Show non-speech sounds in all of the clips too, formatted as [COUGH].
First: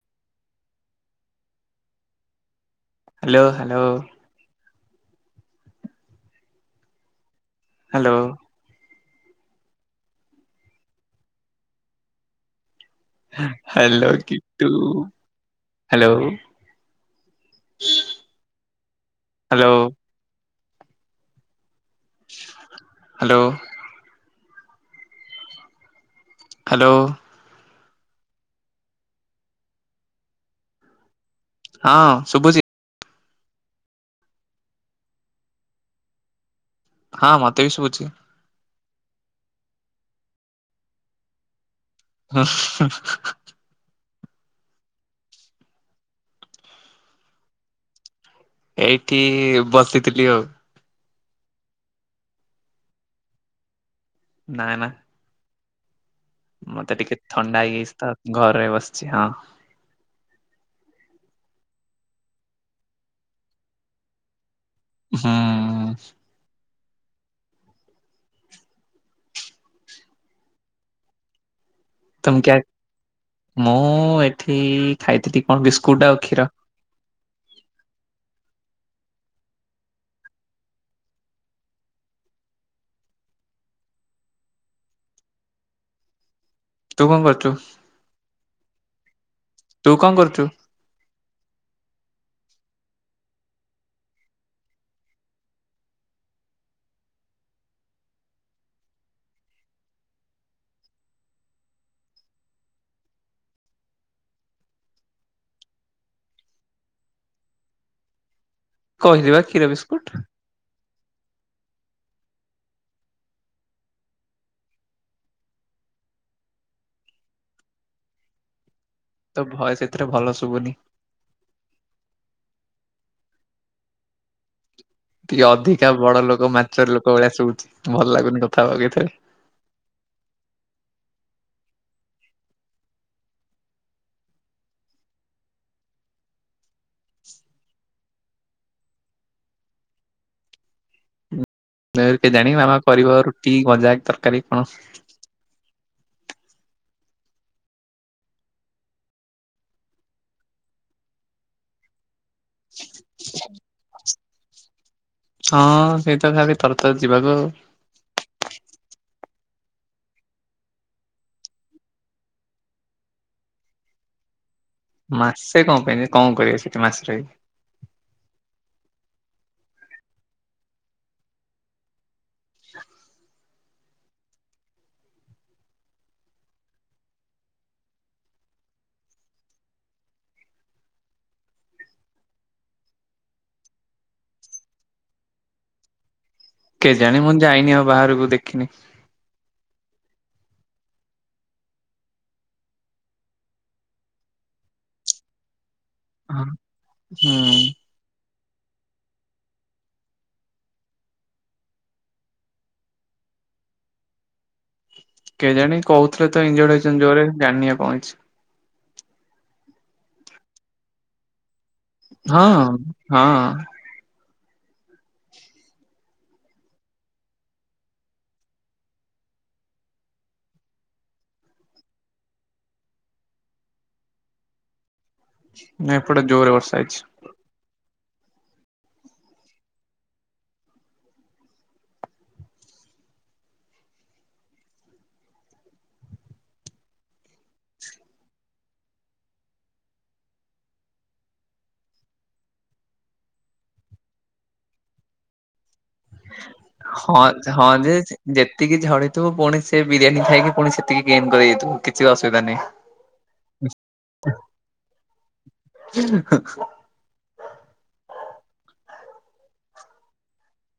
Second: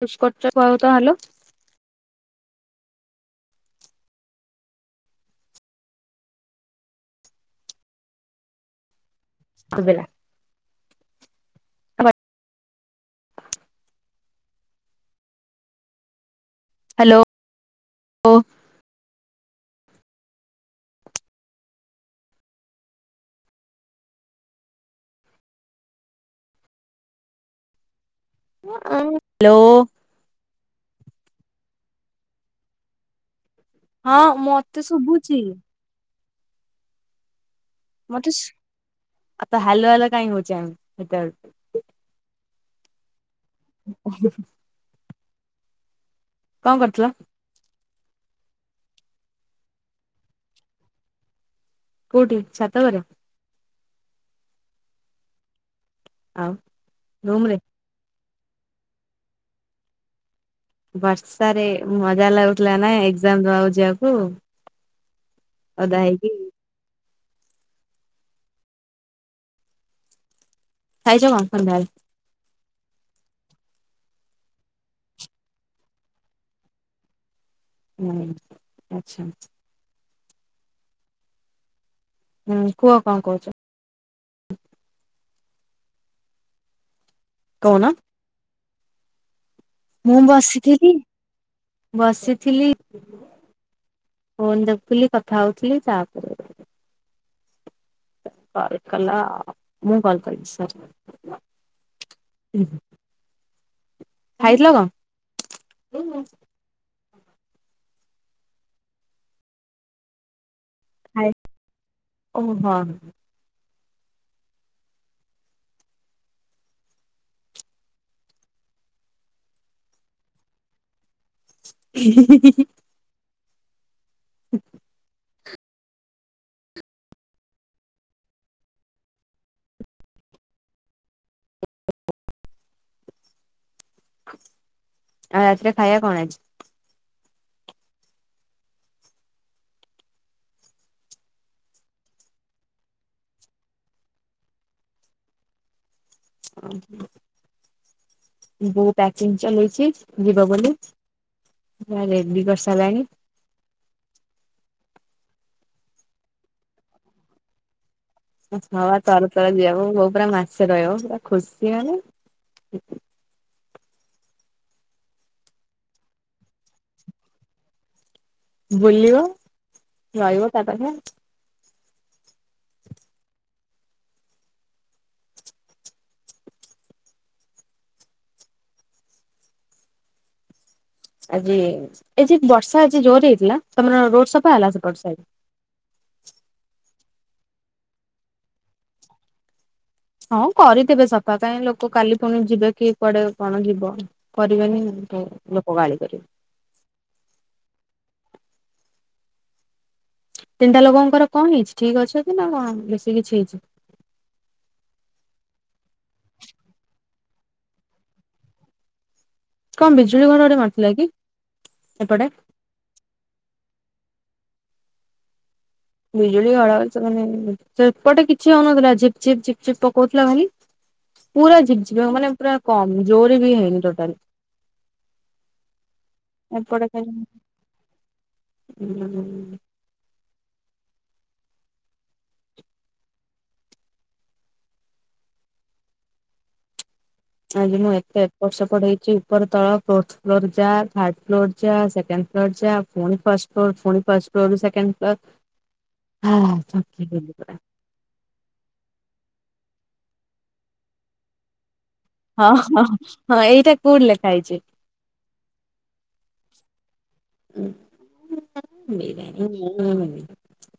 [UNINTELLIGIBLE] Hello. Hello hello. Hello. କୁବେଲା। [INAUDIBLE] Hello କିଟୁ hello. Hello. Hello. Hello. Hello. Hello. ହଁ ଶୁଭୁଛିି। ହଁ ମତେ ଶୁଭୁଛି। ହଁ ମତେ ବି ଶୁଭୁଛି। ତ ହାଲୋ ହାଲୋ କାହିଁ ହଉଚେ ଆମେ ସେତେବେଳଠୁ। ହଁ-ହିଁ-ହିଁ। କଣ କରୁଥିଲ? ଏଇଠି ବସିଥିଲି ଆଉ। କୋଉଠି ଛାତ ଘରେ? ନା ନା। ଆଉ ମତେ ଟିକେ ରୁମ ରେ ଥଣ୍ଡା ହେଇଯାଇଛି ତ ଘରେ ବସିଛି ହଁ। ବର୍ଷାରେ ମଜା ଲାଗୁଥିଲା ନା ଏକ୍ଜାମ ଦବାକୁ ଯିବାକୁ। ହୁଁ। ଓଦା ହେଇକି। ଖାଇଛ କଣ ସନ୍ଧ୍ୟାବେଳେ? ତମ କ୍ୟା ମୁଁ ଏଠି ଖାଇଥିଲି କଣ ବିସ୍କୁଟ ଆଉ କ୍ଷୀର। ହୁଁ ଆଚ୍ଛା। ହୁଁ କୁହ କଣ କହୁଛ? ତୁ କଣ କରୁ କହୁନ। ତୁ କଣ ମୁଁ କରୁଛୁ? ବସିଥିଲି। ବସିଥିଲି। ଫୋନ ଦେଖୁଥିଲି କଥା ହଉଥିଲି ତାପରେ, କଲ୍ କଲ ମୁଁ କଲ କରିଚି ସରି। ଖାଇଥିଲ କଣ? କହିଲିବା କ୍ଷୀର ବିସ୍କୁଟ। ଓ ହଁ ହଁ। ତୋ ଭଏସ୍ ଏଥିରେ ଭଲ ଶୁଭୁନି। ହି-ହି-ହି-ହି। ଟିକେ ଅଧିକା ବଡ ଲୋକ ମାଚର ଲୋକ ଭଳିଆ ଶୁଭୁଚି ଭଲ ଲାଗୁନି କଥା ହବାକୁ ଏଥିରେ। ଆଉ ରାତିରେ ଖାଇବା କଣ ହେଇଚି? କେଜାଣି ମାମା କରିବ ରୁଟି ଭଜା ତରକାରୀ କଣ। ବୋଉ ପ୍ୟାକିଙ୍ଗ ଚଲେଇଛି ଯିବ ବୋଲିି ପୁରା ରେଡି କରିସାରିଲାଣି। ହଁ ସେଇ ତ ଖାଲି ଥର ଥର ଯିବାକୁ ଆଉ। ହଁ ଆ ତର ତର ଯିଆକୁ ହୋଉ ପୁରା ମାସେ ରହିବ ପୁରା ଖୁସି ମାନେ ମାସେ କଣ ପାଇଁ କଣ କରିବେ ସେଠି ମାସେ ରହିକି? ବୁଲିବ ରହିବ ତା ପାଖେ। ଆଜି ଏ ଯେ ବର୍ଷା ଆଜି ଜୋରରେ ହେଇଥିଲା ତମର ରୋଡ ସଫା ହେଲା ସେପଟ ସାଇଟ୍? କେଜାଣି ମୁଁ ଯାଇନି ଆଉ ବାହାରକୁ ଦେଖିନି। ହଁ କରିଥିବେ ସଫା କାଇହିଁ ଲୋକ କାଲି ପୁଣି ଯିବେ କିଏ କୁଆଡେ କଣ ଯିବ। କରିବେନି ଲୋକ ଗାଳି କରିବେ। ହୁଁ। ତିନିଟା ଲୋକଙ୍କର କଣ ହେଇଛି ଠିକ ଅଛନ୍ତି ନା କଣ ବେଶୀ କିଛି ହେଇଛି? କେଜାଣି କହୁଥିଲେ ତ ଇଞ୍ଜୁର୍ଡ ହେଇଚନ୍ତି ଜୋରରେ ଜାନିନି ଆଉ କଣ ହେଇଚି, କଣ ବିଜୁଳି ଘଡଘଡି ମାରୁଥିଲା କି? ଏପଟେ ହଁ ହଁ। ବିଜୁଳି ଘଡଘଡି ସେମନୀ ସେପଟେ କିଛି ହଉନଥିଲା ଝିପ୍ ଝିପ୍ ଝିପ୍ ଝିପ୍ ପକଉଥିଲା ଖାଲି ପୁରା ଝିପ୍ ଝିପ୍ ମାନେ ପୁରା କମ ଜୋର ବି ହେଇନି ଟୋଟାଲି, ନଁ ଏପଟେ ଜୋରରେ ବର୍ଷା ଏପଟେ ହେଇଛି। ଖାଲି [INAUDIBLE] ଆଜି ମୁଁ ଏତେ ଏପଡ୍ ସେପଡ୍ ହେଇଚି ଉପର ତଳ ଫୋର୍ଥ ଫ୍ଲୋର ଯା, ଥାର୍ଡ ଫ୍ଲୋର ଯା, ସେକେଣ୍ଡ ଫ୍ଲୋର ଯା, ପୁଣି ଫାର୍ଷ୍ଟ ଫ୍ଲୋର ପୁଣି ଫାର୍ଷ୍ଟ ଫ୍ଲୋର ରୁ ସେକେଣ୍ଡ ଫ୍ଲୋର, ହା ହ ଥକିଗଲି ପୁରା। ହଁ ଯେ ଯେତିକି ଝଡିଥିବୁ ପୁଣି ସେ ବିରିୟାନୀ ଖାଇକି ପୁଣି ସେତିକି ଗେନ୍ କରିଦେଇଥିବୁ। ହଁ ହ ହଁ ଏଇଟା କୋଉଠି ଲେଖା ହେଇଛି? [INAUDIBLE] [INAUDIBLE]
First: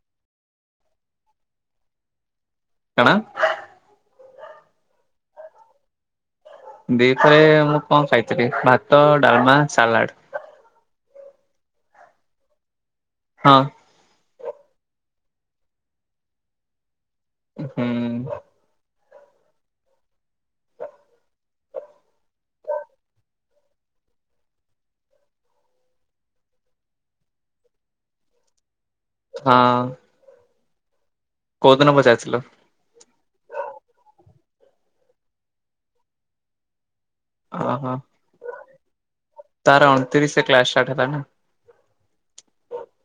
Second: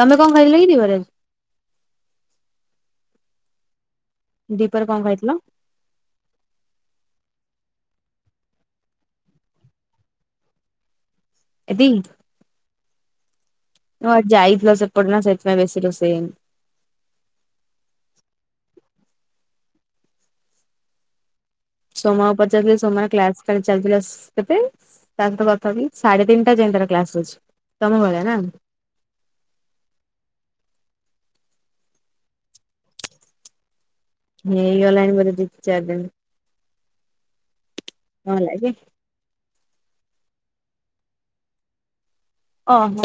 ତମେ କଣ ଖାଇଲକିି ଦିଇପହରେ? କାଣ? ଦି ପହରେ କଣ ଖାଇଥିଲ? ଦି ପହରେ ମୁଁ କଣ ଖାଇଥିଲି ଭାତ, ଡାଲମା, ସାଲାଡ୍। ଏତିକି? ହଁ। ହଁ ଆଜି ଯାଇଥିଲ ସେପଟେ ନା ସେଇଥିପାଇଁ ବେଶୀ ରୋଷେଇ ହେଇନି। ହୁଁ। ସୋମା କୁ ପଚାରୁଥିଲି ସୋମ ର କ୍ଲାସ୍ ଚାଲିଥିଲା [UNINTELLIGIBLE] ତା ସହିତ କଥା ହଉଥିଲି ସାଢେ ତିନିଟା ଯାଏଁ ତାର କ୍ଲାସ୍ ଅଛି, ତମ ଭଳିଆ ନା? ହଁ। କୋଉଦିନ ପଚାରିଥିଲ? ହେଇଗଲାଣି ବୋଧେ ଦି ଚାରି ଦିନ୍। ଓହୋ। କଣ ହେଲା କି? ତାର ଅଣତିରିଶ ରେ କ୍ଲାସ୍ ଷ୍ଟାର୍ଟ ହେଲା ନା। ଓହୋ।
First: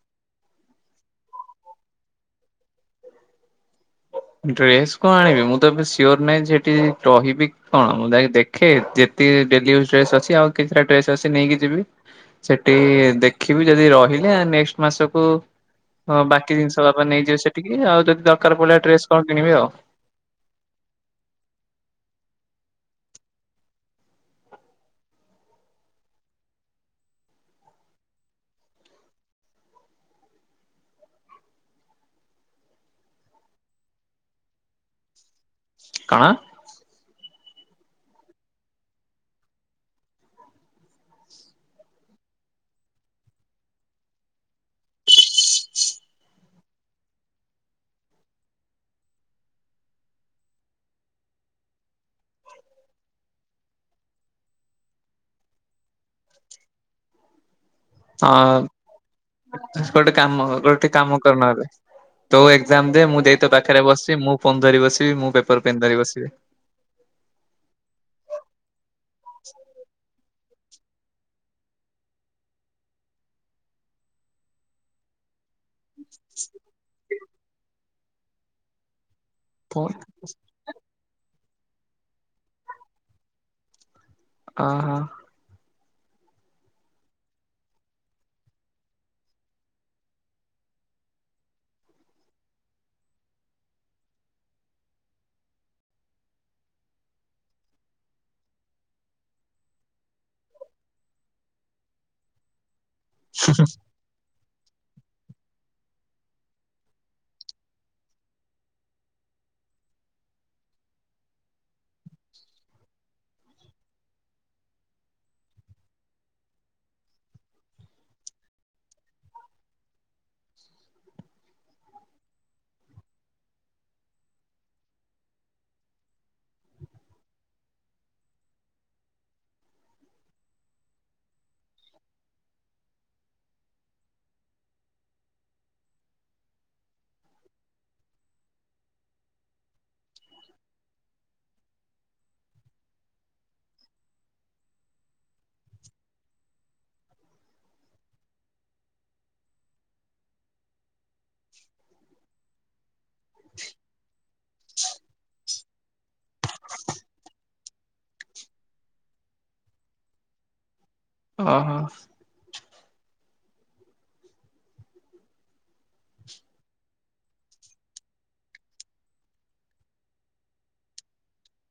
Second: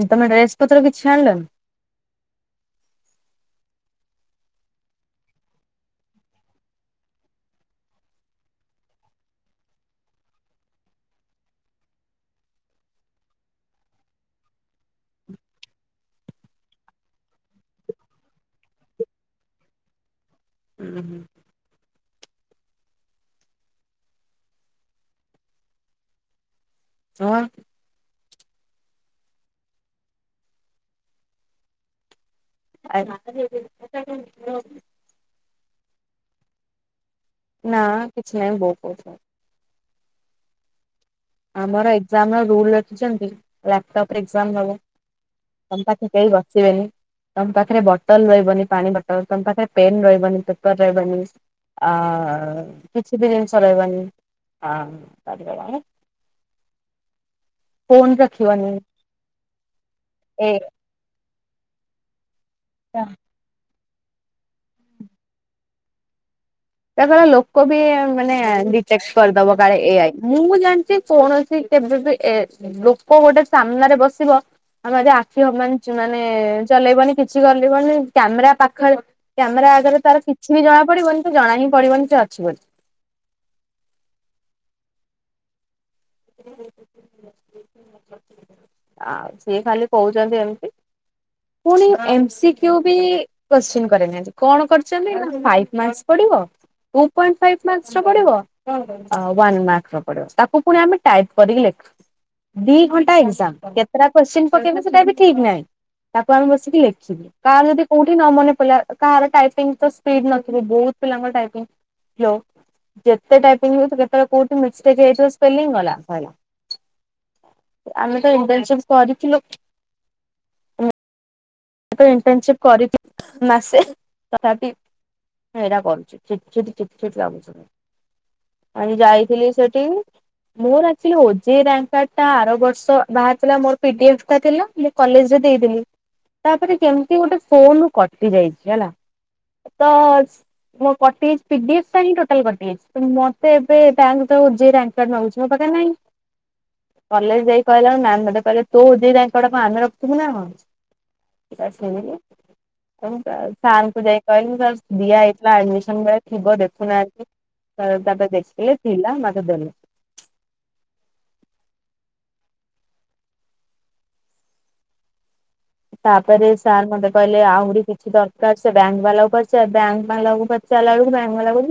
ଉଁ ତମେ ଡ୍ରେସ୍ ପତ୍ର କିଛି ଆଣିଲନି? ଡ୍ରେସ୍ କଣ ଆଣିବି ମୁଁ ତ ଏବେ ସିଓର୍ ନାହିଁ ଯେ ଏଠି ରହିବି କଣ ମୁଁ ଯାଇକି ଦେଖେ ଯେତିକି ଡେଲିଇଉଜ୍ ଡ୍ରେସ୍ ଅଛି ଆଉ କିଛିଟା ଡ୍ରେସ ଅଛି ନେଇକି ଯିବି। ସେଠି ଦେଖିବି ଯଦି ରହିଲେ ନେକ୍ସଟ୍ ମାସକୁ ହଁ ବାକି ଜିନିଷ ବାପା ନେଇଯିବେ ସେଠିକି, ଆଉ ଯଦି ଦରକାର ପଡିଲା ଡ୍ରେସ୍ କଣ କିଣିବି ଆଉ। ହୁଁ-ହୁଁ। [UNINTELLIGIBLE] [UNINTELLIGIBLE] କଣ? ନା କିଛି ନାଇଁ ବୋଉ କହୁଥିଲା। ଆମର ଏକ୍ଜାମ ର ରୁଲ ରଖିଛନ୍ତି ଲାପଟପ୍ ରେ ଏକ୍ଜାମ ହବ। ତମ୍ ପାଖେ କେହି ବସିବେନି। ତମ୍ ପାଖେରେ ବଟଲ୍ ରହିବନି ପାଣି ବଟଲ୍, ତମ୍ ପାଖରେ ପେନ୍ ରହିବନି ପେପର୍ ରହିବନି। ଆଉ କିଛି ବି ଜିନିଷ ରହିବନି [UNINTELLIGIBLE] ଫୋନ ରଖିବନି ହଁ ଗୋଟେ କାମ ଏ କର କାମ କର ନହେଲେ ତୋ ଏକ୍ଜାମ ଦେ ମୁଁ ଦେଇ ତୋ ପା ପାଖରେ ବସି ମୁଁ ଫୋନ୍ ଧରି ବସିବି ମୁଁ ପେପର ପେନ୍ ଧରି ବସିବି। ତା ଦ୍ଵାରା ଲୋକ ବି ମାନେ ଡିଟେକ୍ଟ କରିଦବ କାଳେ ଏ ଆଇ ମୁଁ ଜାଣିଚି କୌଣସି କେବେ ବି ଏ ଲୋକ ଗୋଟେ ସାମ୍ନାରେ ବସିବ ଆମ ଯଦି ଆଖି ହବାନ କିଛି ମାନେ ଚଲେଇବନି କିଛି ଗଲେଇବନି କ୍ୟାମେରା ପାଖରେ କ୍ୟାମେରା ଆଗରେ ଫୋନ୍ ତାର କି ଛି ବି ଜଣାପଡିବନି ସେ ଜଣା ହିଁ ପଡିବନି ସେ ଅଛି ବୋଲି। ଓହୋ। ହ କେ ଆଉ ସିଏ ଖାଲି କହୁଛନ୍ତି ଏମ୍ତି। ପୁଣି ଏମ୍ ସି କ୍ୟୁ ବି କୋତ୍ସିନ୍ନ କରିନିହାନ୍ତି, କଣ କରିଚନ୍ତି ନା ଫଇପ୍ ମାର୍କସ୍ ପଡିବ ଟୁ ପଏଣ୍ଟ ଫାଇପ୍ ମାର୍କସ୍ ର ପଡ଼ିବ ଆଉ ୱାନ୍ ମାର୍କ ର ପଡିବ ତାକୁ ପୁଣି ଆମେ ଟାଇପ୍ କରିକି ଲେଖୁ। ଦି ଘଣ୍ଟା ଏକ୍ଜାମ୍ କେତେଟା କୋଶ୍ଚିନ୍ ପକେଇବେ ସେଟା ବି ଠିକ୍ ନାହିଁ, ତାକୁ ଆମେ ବସିକି ଲେଖିବୁ। କାହାର ଯଦି କୋଉଠି ନ ମନେ ପିଇଲା କାହାର ଟାଇପିଙ୍ଗ ତ ସ୍ପିଡ୍ ନଥିବ, ବହୁତ୍ ପିଲାଙ୍କର ଟାଇପିଙ୍ଗ [UNINTELLIGIBLE] ଯେତେ ଟାଇପିଙ୍ଗ୍ ହଉ କେତେବେଳେ କୋଉଠି ମିଷ୍ଟେକ୍ ହେଇଥିବ ସ୍ପେଲିଂ ଗଲା ସଇଲା। ଆମେ ତ ଇଣ୍ଟର୍ନସିପ କରିଥିଲୁ। ଇଣ୍ଟର୍ନସିପ୍ କରିଥିଲୁ ମାସେ ତଥାପି ହଁଇଟ କମଛିଛେଟ ଛୁଛେଟି ଛୁଟି ଲାଗୁଛି। ଆଜି ଯାଇଥିଲି ସେଠି ମୋରଚ ଓଙ୍କା ଆର ବର୍ଷ ବାହାରିଥିଲା ମୋର ପି ଡି ଏଫ୍ ଟା ଥିଲା। କଲେଜ ରେ ଦେଇଦଥିଲି। ତାପରେ କେମିତି ଗୋଟେ ଫୋନ କଟି ଯାଇଛି ହେଲା ତ ୋ କିଫ ହଁ ଟୋଟାଲ ମତେ ଏବେ ବଙ୍କଙ୍କଡ ମାଗୁଛି ମୋ ପାଖରେ ନାଇଁ କଲେଜ ଯାଇକହିଲା ମ୍ୟାାମୋେ କହେ ତୋ ଯାଇ ତାଙ୍କ କୁଡା ମେ ରିଥିବୁ ନା ସାନକୁ ଯାଇକ କହିଲି ସାର୍ ଦିଆ ହେଇଥିଲା ଆଡମିସନ ବେଳେ ଥିବ ଦେଖୁନାହାନ୍ତି। ତାଦ ଦେଖିଲେ ଥିଲା ମତେ ଦେଲେ। ହୁଁ ହ। ତାପରେ ସାର୍ ମତେ କହିଲେ ଆହୁରି କିଛି ଦରକାର ସେ ବ୍ୟାଙ୍କ ବାଲା କରିଛି ବ୍ୟାଙ୍କ ବାଲା ଚା ଲାଗୁ ବଙ୍ଗ ଲାଗୁ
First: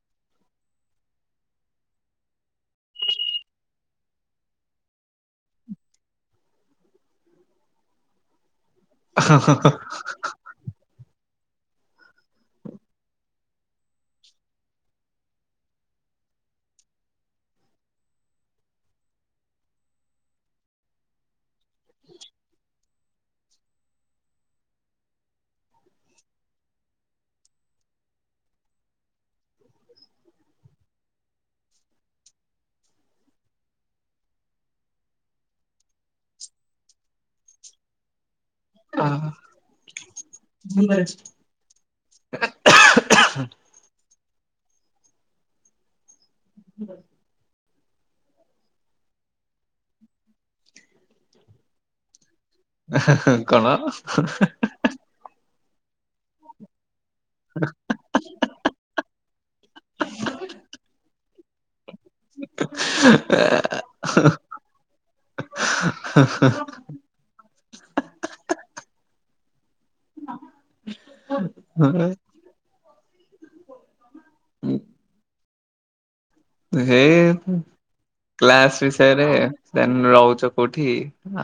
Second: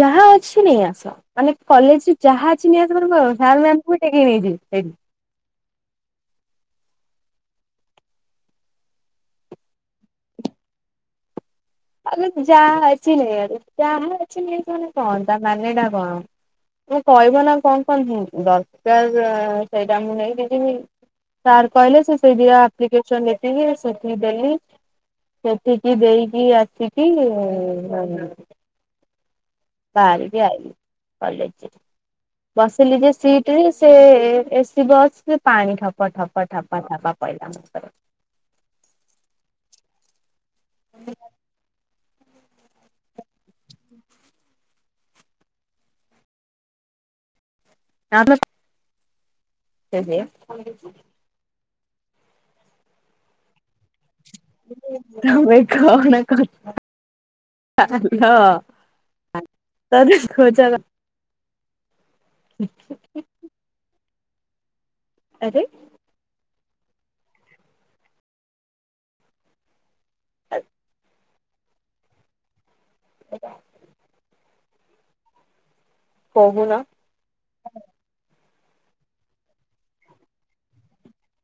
ଯାହା ଅଛି ନାାଇ ଆ ମାନେ କଲେଜ ଯାହା ଅଛି ନି ଆ କ ସ ମ ବି ଟେକେଇ ନେଇଛି ସେଇଠି ହ ଆଗ ଯାହା ଅଛି ନାଇ ଯାହା ଅଛି ନାଇଁ ସେମାନେେ କଣ ତା ମାନେଟା କଣ କହିବ ନା କଣ କଣ ଦରକାର ସେଇଟା ମୁଁ ନେଇକି ଯିବି ସାର୍ କହିଲେ ସେ ସେପ୍ଲିକସନ ଲି ସେଠି ଦେଲି ସେଠିକି ଦେଇକି ଆସିକି ବାାର ବି ଆଇ କଲେଜ ବସିଲି ଯେ ସିଟ ରେ ସେ ଏସି ବସ ପାଣି ଠପଠପଠପଠପା ପ ନମସ୍କାର ଆ ହୁଁ ଆ ସେଜ କଣ ତମେ କନା କଛ ଚା ତା ଖଚ ସପ ଆରେ ହଁ ହ ଆଜ୍ ହଁ। ହ। କହୁନ ହେ କ୍ଲାସ ବିଷୟରେ ରହୁଛ କୋଉଠି?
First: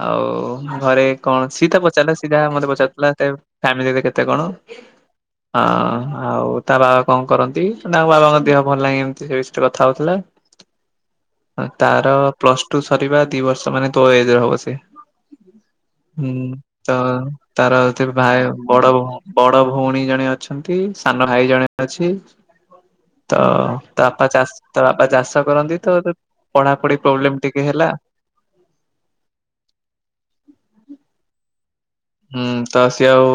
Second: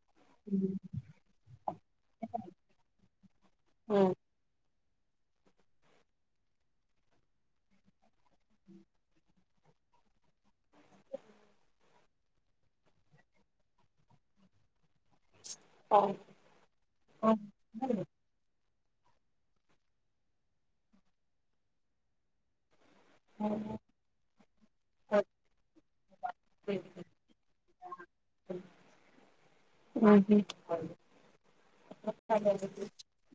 ଆଉ ଘରେ କଣ ସି ତା ପଚାରିଲା ସି ଯା ମତେ ପଚାରଥିଲା ସେ ଫାମିଲି ହୁଁ। କେତେ କଣ? ହ ହଁ ଆଉ ତା ବାବା କଣ କରନ୍ତି ତାଙ୍କ ବାବାଙ୍କ ଦେହ ଭଲ ଲାଗେ ଏମିତି ସେ ଥାଉଥିଲେ। ତାର ପ୍ଲସ ଟୁ ସରିବା ଦି ବର୍ଷ ମାନେ ତୋଳ ଏଜରେ ହବ ସେ ହୁଁ ତ ଉଁ ତାରଉ ଭାଇଉ ବଡଉ ବଡ ଭଉଣୀ ଜଣେ ଅଛନ୍ତି ସାନ ଭାଇ ଜଣେ ଅଛି। ତ ତା ବାପା ଚାଷ ବାପା ଚାଷ କରନ୍ତି ତ ପଢାପଢି ପ୍ରୋବ୍ଲେମ ଟିକେ ହେଲା। ଉୁଁ ହୁଁ। ହୁଁ ତ। ସିଏ ଆଉ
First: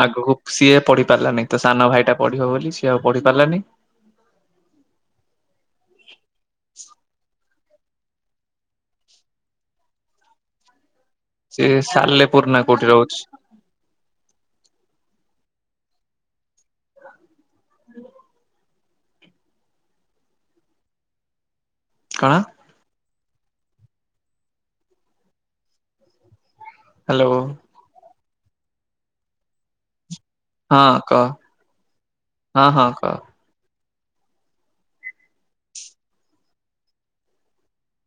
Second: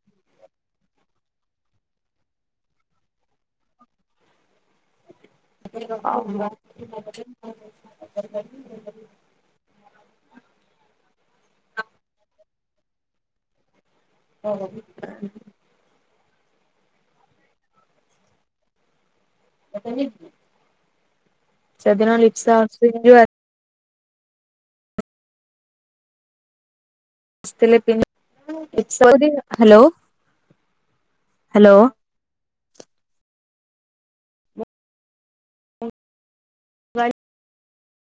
ଆଗକୁ ସିଏ ପଢି ପାରିଲାନି ତ ସାନ ଭାଇଟା ପଢିବ ବୋଲି ସିଏ ଆଉ ପଢି ପାରିଲାନି। [UNINTELLIGIBLE] ସେ ସାଲେ ପୁର ନା କୋଉଠି ରହୁଛି। [UNINTELLIGIBLE] [INAUDIBLE] ସେ ଦିନ କଣ ଲିପ୍ସା [UNINTELLIGIBLE] ହ୍ୟାଲୋ ଆସିଥିଲେ [UNINTELLIGIBLE] ହାଲୋ ହଁ କହ ହଁ ହଁ କହ।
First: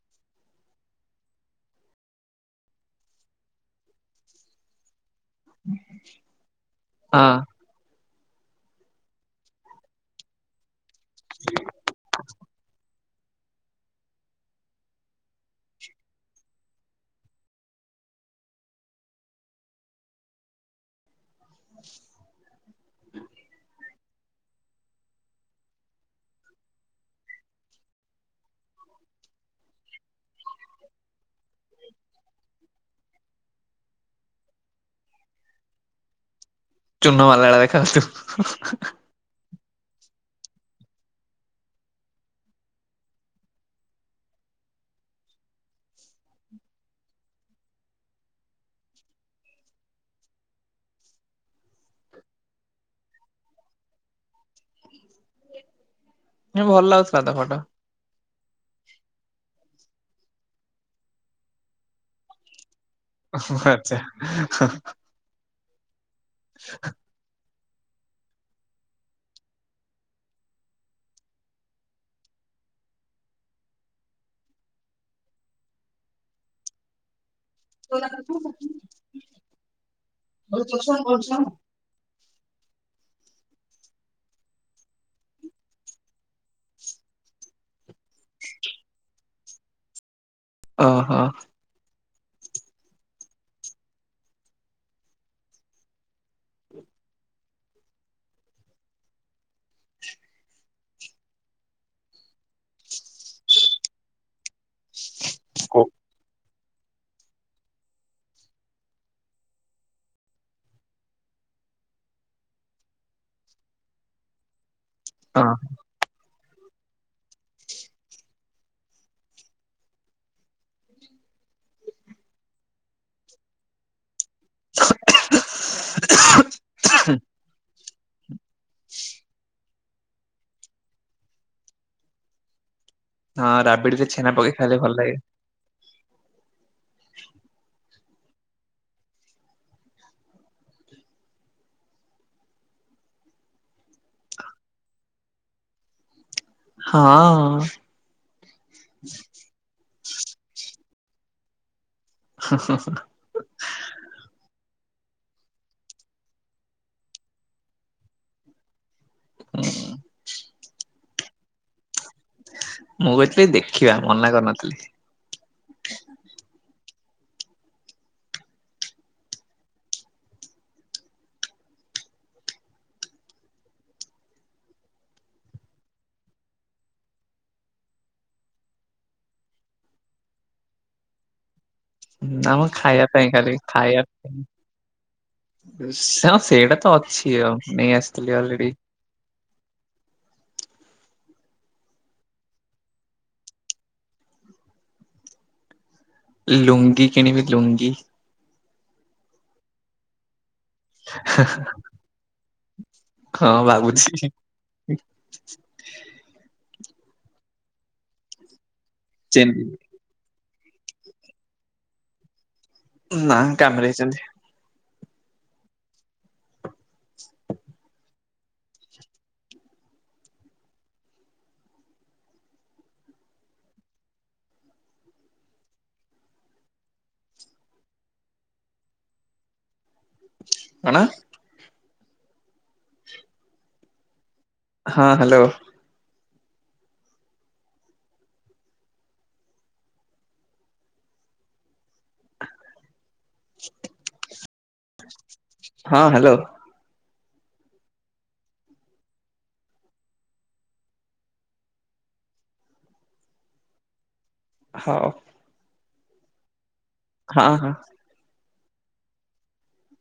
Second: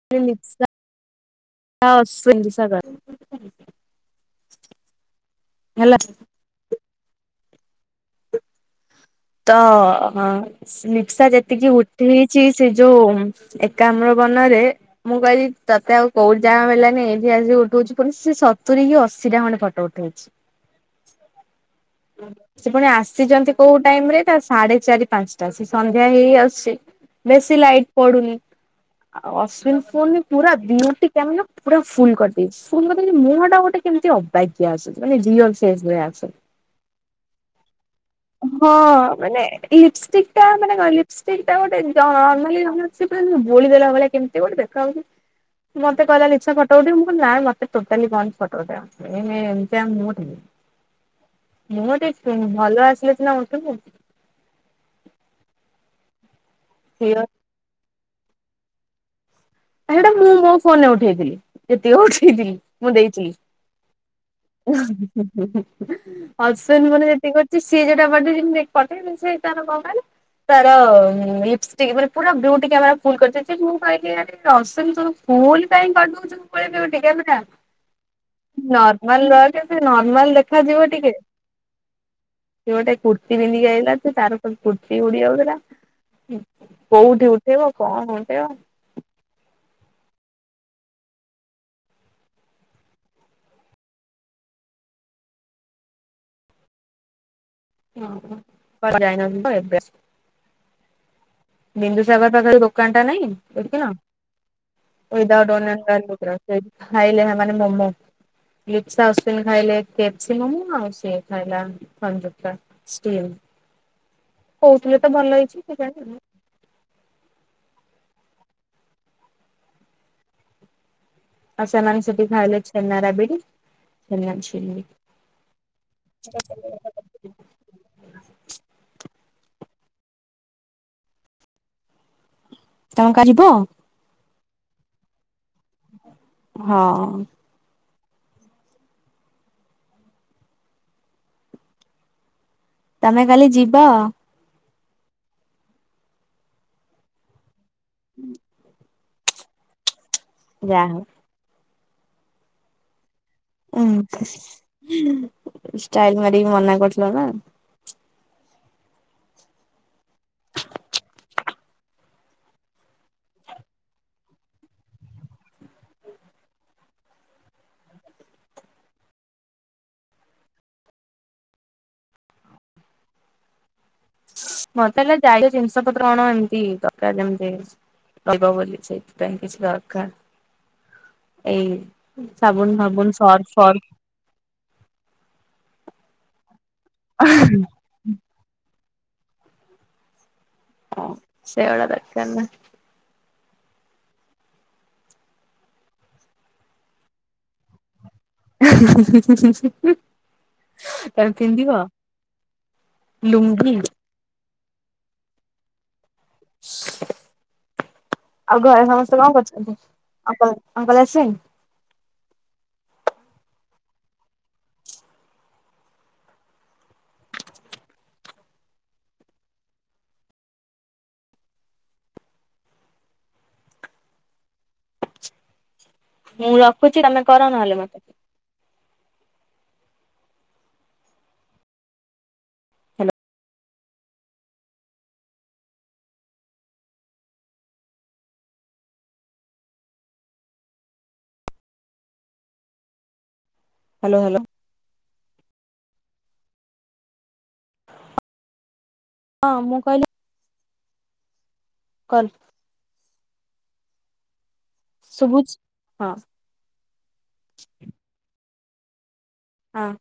[UNINTELLIGIBLE] ହଁ। ତ ଲିପ୍ସା ଯେତିକି ଉଠେଇଛି ସେ ଯୋଉ ଏକାମ୍ର ବନରେ ମୁଁ କହିଲି ତୋତେ ଆଉ କୋଉଠୀ ଜାଗା ମିଲାନି ଏଇଠି ଆସିକି ଉଠଉଚୁ ପୁଣି ସେ ସତୁରି କି ଅଶୀ ଟା ଖଣ୍ଡେ ଫଟୋ ଉଠେଇଛି। ସେ ପୁଣି ଆସିଛନ୍ତି କୋଉ ଟାଇମ ରେ ତା ସାଢେ ଚାରି ପାଞ୍ଚଟା ସେ ସନ୍ଧ୍ୟା ହେଇହେଇ ଆସୁଛି। ବେସି ଲାଇଟ ପଡ଼ୁନି। ଆଉ ଅଶ୍ଵିନ ଫୁନ୍ ପୁରା ବିୟୁଟି କାମେରା ପୁରା ଫୁଲ କରିଦେଇଚି ଫୁଲ କରିଦେଇଚି ମୁହଁ ଟା ଗୋଟେ କେମିତି ଅ ଅବାଗିଆ ଆସେ ମାନେ ରିଅଲ ଫେସ୍ ଭଳିଆ ଆସେ। ଚୁନ ମାଲା ଭଳିଆ ଦେଖାଉଛୁ। ହଁ ମାନେ ଲିପଷ୍ଟିକ୍ ଟା ମାନେ କଁ ଲିପଷ୍ଟିକ୍ ଟା ଗୋଟେ ନର୍ମାଲି ଆମର ସେ ପୁରା ବୁଳି ଦେଲା ଭଳିଆ କେମତି ମିତି ଗୋଟେ ଦେଖାହୋଉଚୁ ମତେ କହିଲା ଲିପ୍ସା ଫଟୋ ଉଠେଇବୁ ମୁ ନାଁ ମତେ ଟୋଟାଲି କନି ଫଟୋ ଉଠେଇବାକୁ। ଏମିତିଆ ମୁଁ ମୁଁ ଟିକେ ଭଲ ଆସ ଲେ ସିନା ଉଠିବୁ। ଭଲ ଲାଗୁଥିଲା ତ ସେଇଟା ଫଟୋ। ସେଇଟା ମୁଁ ମୋ ଫୋନରେ ଉଠେଇଥିଲି ଯେତିକ ଉଠେଇଥିଲି। ମୁଁ ଦେଇଥିଲି ଆଚ୍ଛା। [UNINTELLIGIBLE] ହସନି ମାନେ ଠିକ୍ କରୁଛି ସିଏ ଯୋଟା [UNINTELLIGIBLE] ତାର ଲିପସ ଟିକେ ମାନେ ପୁରା ଗ୍ଲୁ ଟୀକା ଫୁଲ କରିଦେଇଚି ମୁଁ କହିଲି ରସମ ତୁ ଫୁଲ କାଇଁ କରିଦଉଛୁ [UNINTELLIGIBLE] ନର୍ମାଲ ରହ ସେ ନର୍ମାଲ ଦେଖାଯିବ ଟିକେ। ସେ ଗୋଟେ କୁର୍ତ୍ତି ବିନ୍ଧି ଆଇଲା ତାର କୁର୍ତ୍ତି ଉଡି ଯାଉଥିଲା। କୋଉଠି ଉଠେଇବ କଣ ଉଠେଇବ। ଅ ହ। ଅ କୁଆଡେ଼ ଯାଇ ନଥିଲ ତ [UNINTELLIGIBLE] ବିନ୍ଦୁସାଗର ପାଖରେ ଦୋକାନ ଟା ନାଇଁ ଦେଖିନ କୋ [UNINTELLIGIBLE] ଖାଇଲେ ହେମାନେ ମୋମୋ। ଲିପ୍ସା ଅଶ୍ୱିନୀ ଖାଇଲେ କେପ୍ସି ମୋମୋ ଆଉ ସିଏ ଖାଇଲା ସଂଯୁକ୍ତା। ଷ୍ଟିମ୍। କହୁଥିଲେ ତ ଭଲ ହଁ ହେଇଛି କେଜାଣି। ଆଉ ସେମାନେସେଠି ଖାଇଲେ ଛେନା ରାବିଡି। ଛେନା ଝିଲି [UNINTELLIGIBLE] ତମେ କାଲି ଯିବ ହଁ ରାବିଡିରେ ଛେନା ପକେଇ ଖାଇଲେ ଭଲ ଲାଗେ। ହଁ। ତମେ କାଲି ଯିବ? ହଁ। ହୁଁ। ଯାଆ ହଉ। ହୁଁ ହୁଁ ହୁଁ। ଉଁ ଷ୍ଟାଇଲ ମାରିକି ମନା କରୁଥିଲ ନା। [INAUDIBLE] ମୁଁ କହିଥିଲି ଦେଖିବା ମନା କରିନଥିଲି। ମତେ ହେଲେ ଯାଇ ଜିନିଷ ପତ୍ର କଣ ଏମିତି ଦରକାର ଯେମତି ଲଗ ବୋଲି ସେଇଥି ପାଇଁ କିଛି ଦରକାର, ଏଇ ନା ମୁଁ ସାବୁନ ଖାଇବା ଫାବୁନ ପାଇଁ ସର୍ଫ ଖାଲି ଫର୍ଫ ଖାଇବା ସ ହଁ ସେଇଟା ତ ଅଛି, ଆଉ ନେଇ ଆସିଥିଲି ଅଲରେଡି। ଓ ସେବଳ ଦକାର ନାଇଁ। ଲୁଙ୍ଗି କିଣିବି ଲୁଙ୍ଗି। ଏ ହେଁ ହେଁ ହେଁ ହେଁ ହୁଁ। ତମେ ପିନ୍ଧିବ ଲୁଙ୍ଗି? ସି ହିଁ ହିଁ। ଆଉ ଘରେ ସମସ୍ତେ କଣ ଚେନ୍ କରୁଛନ୍ତି? [UNINTELLIGIBLE] ଅଙ୍କଲ ଆସିଲେଣି? ନା କାମରେ ହାଇଛନ୍ତି। [INAUDIBLE] ମୁଁ ରଖୁଛି ତମେ କର ନହେଲେ ମତେ। କଣ? ହାଲୋ। ହଁ ହାଲୋ। [INAUDIBLE] Hello hello. ହଁ ହାଲୋ। ହଁ ମୁଁ କହିଲି କଲ। ହଉ। ଶୁଭୁଛି ହଁ। ହଁ ହଁ। ହଁ।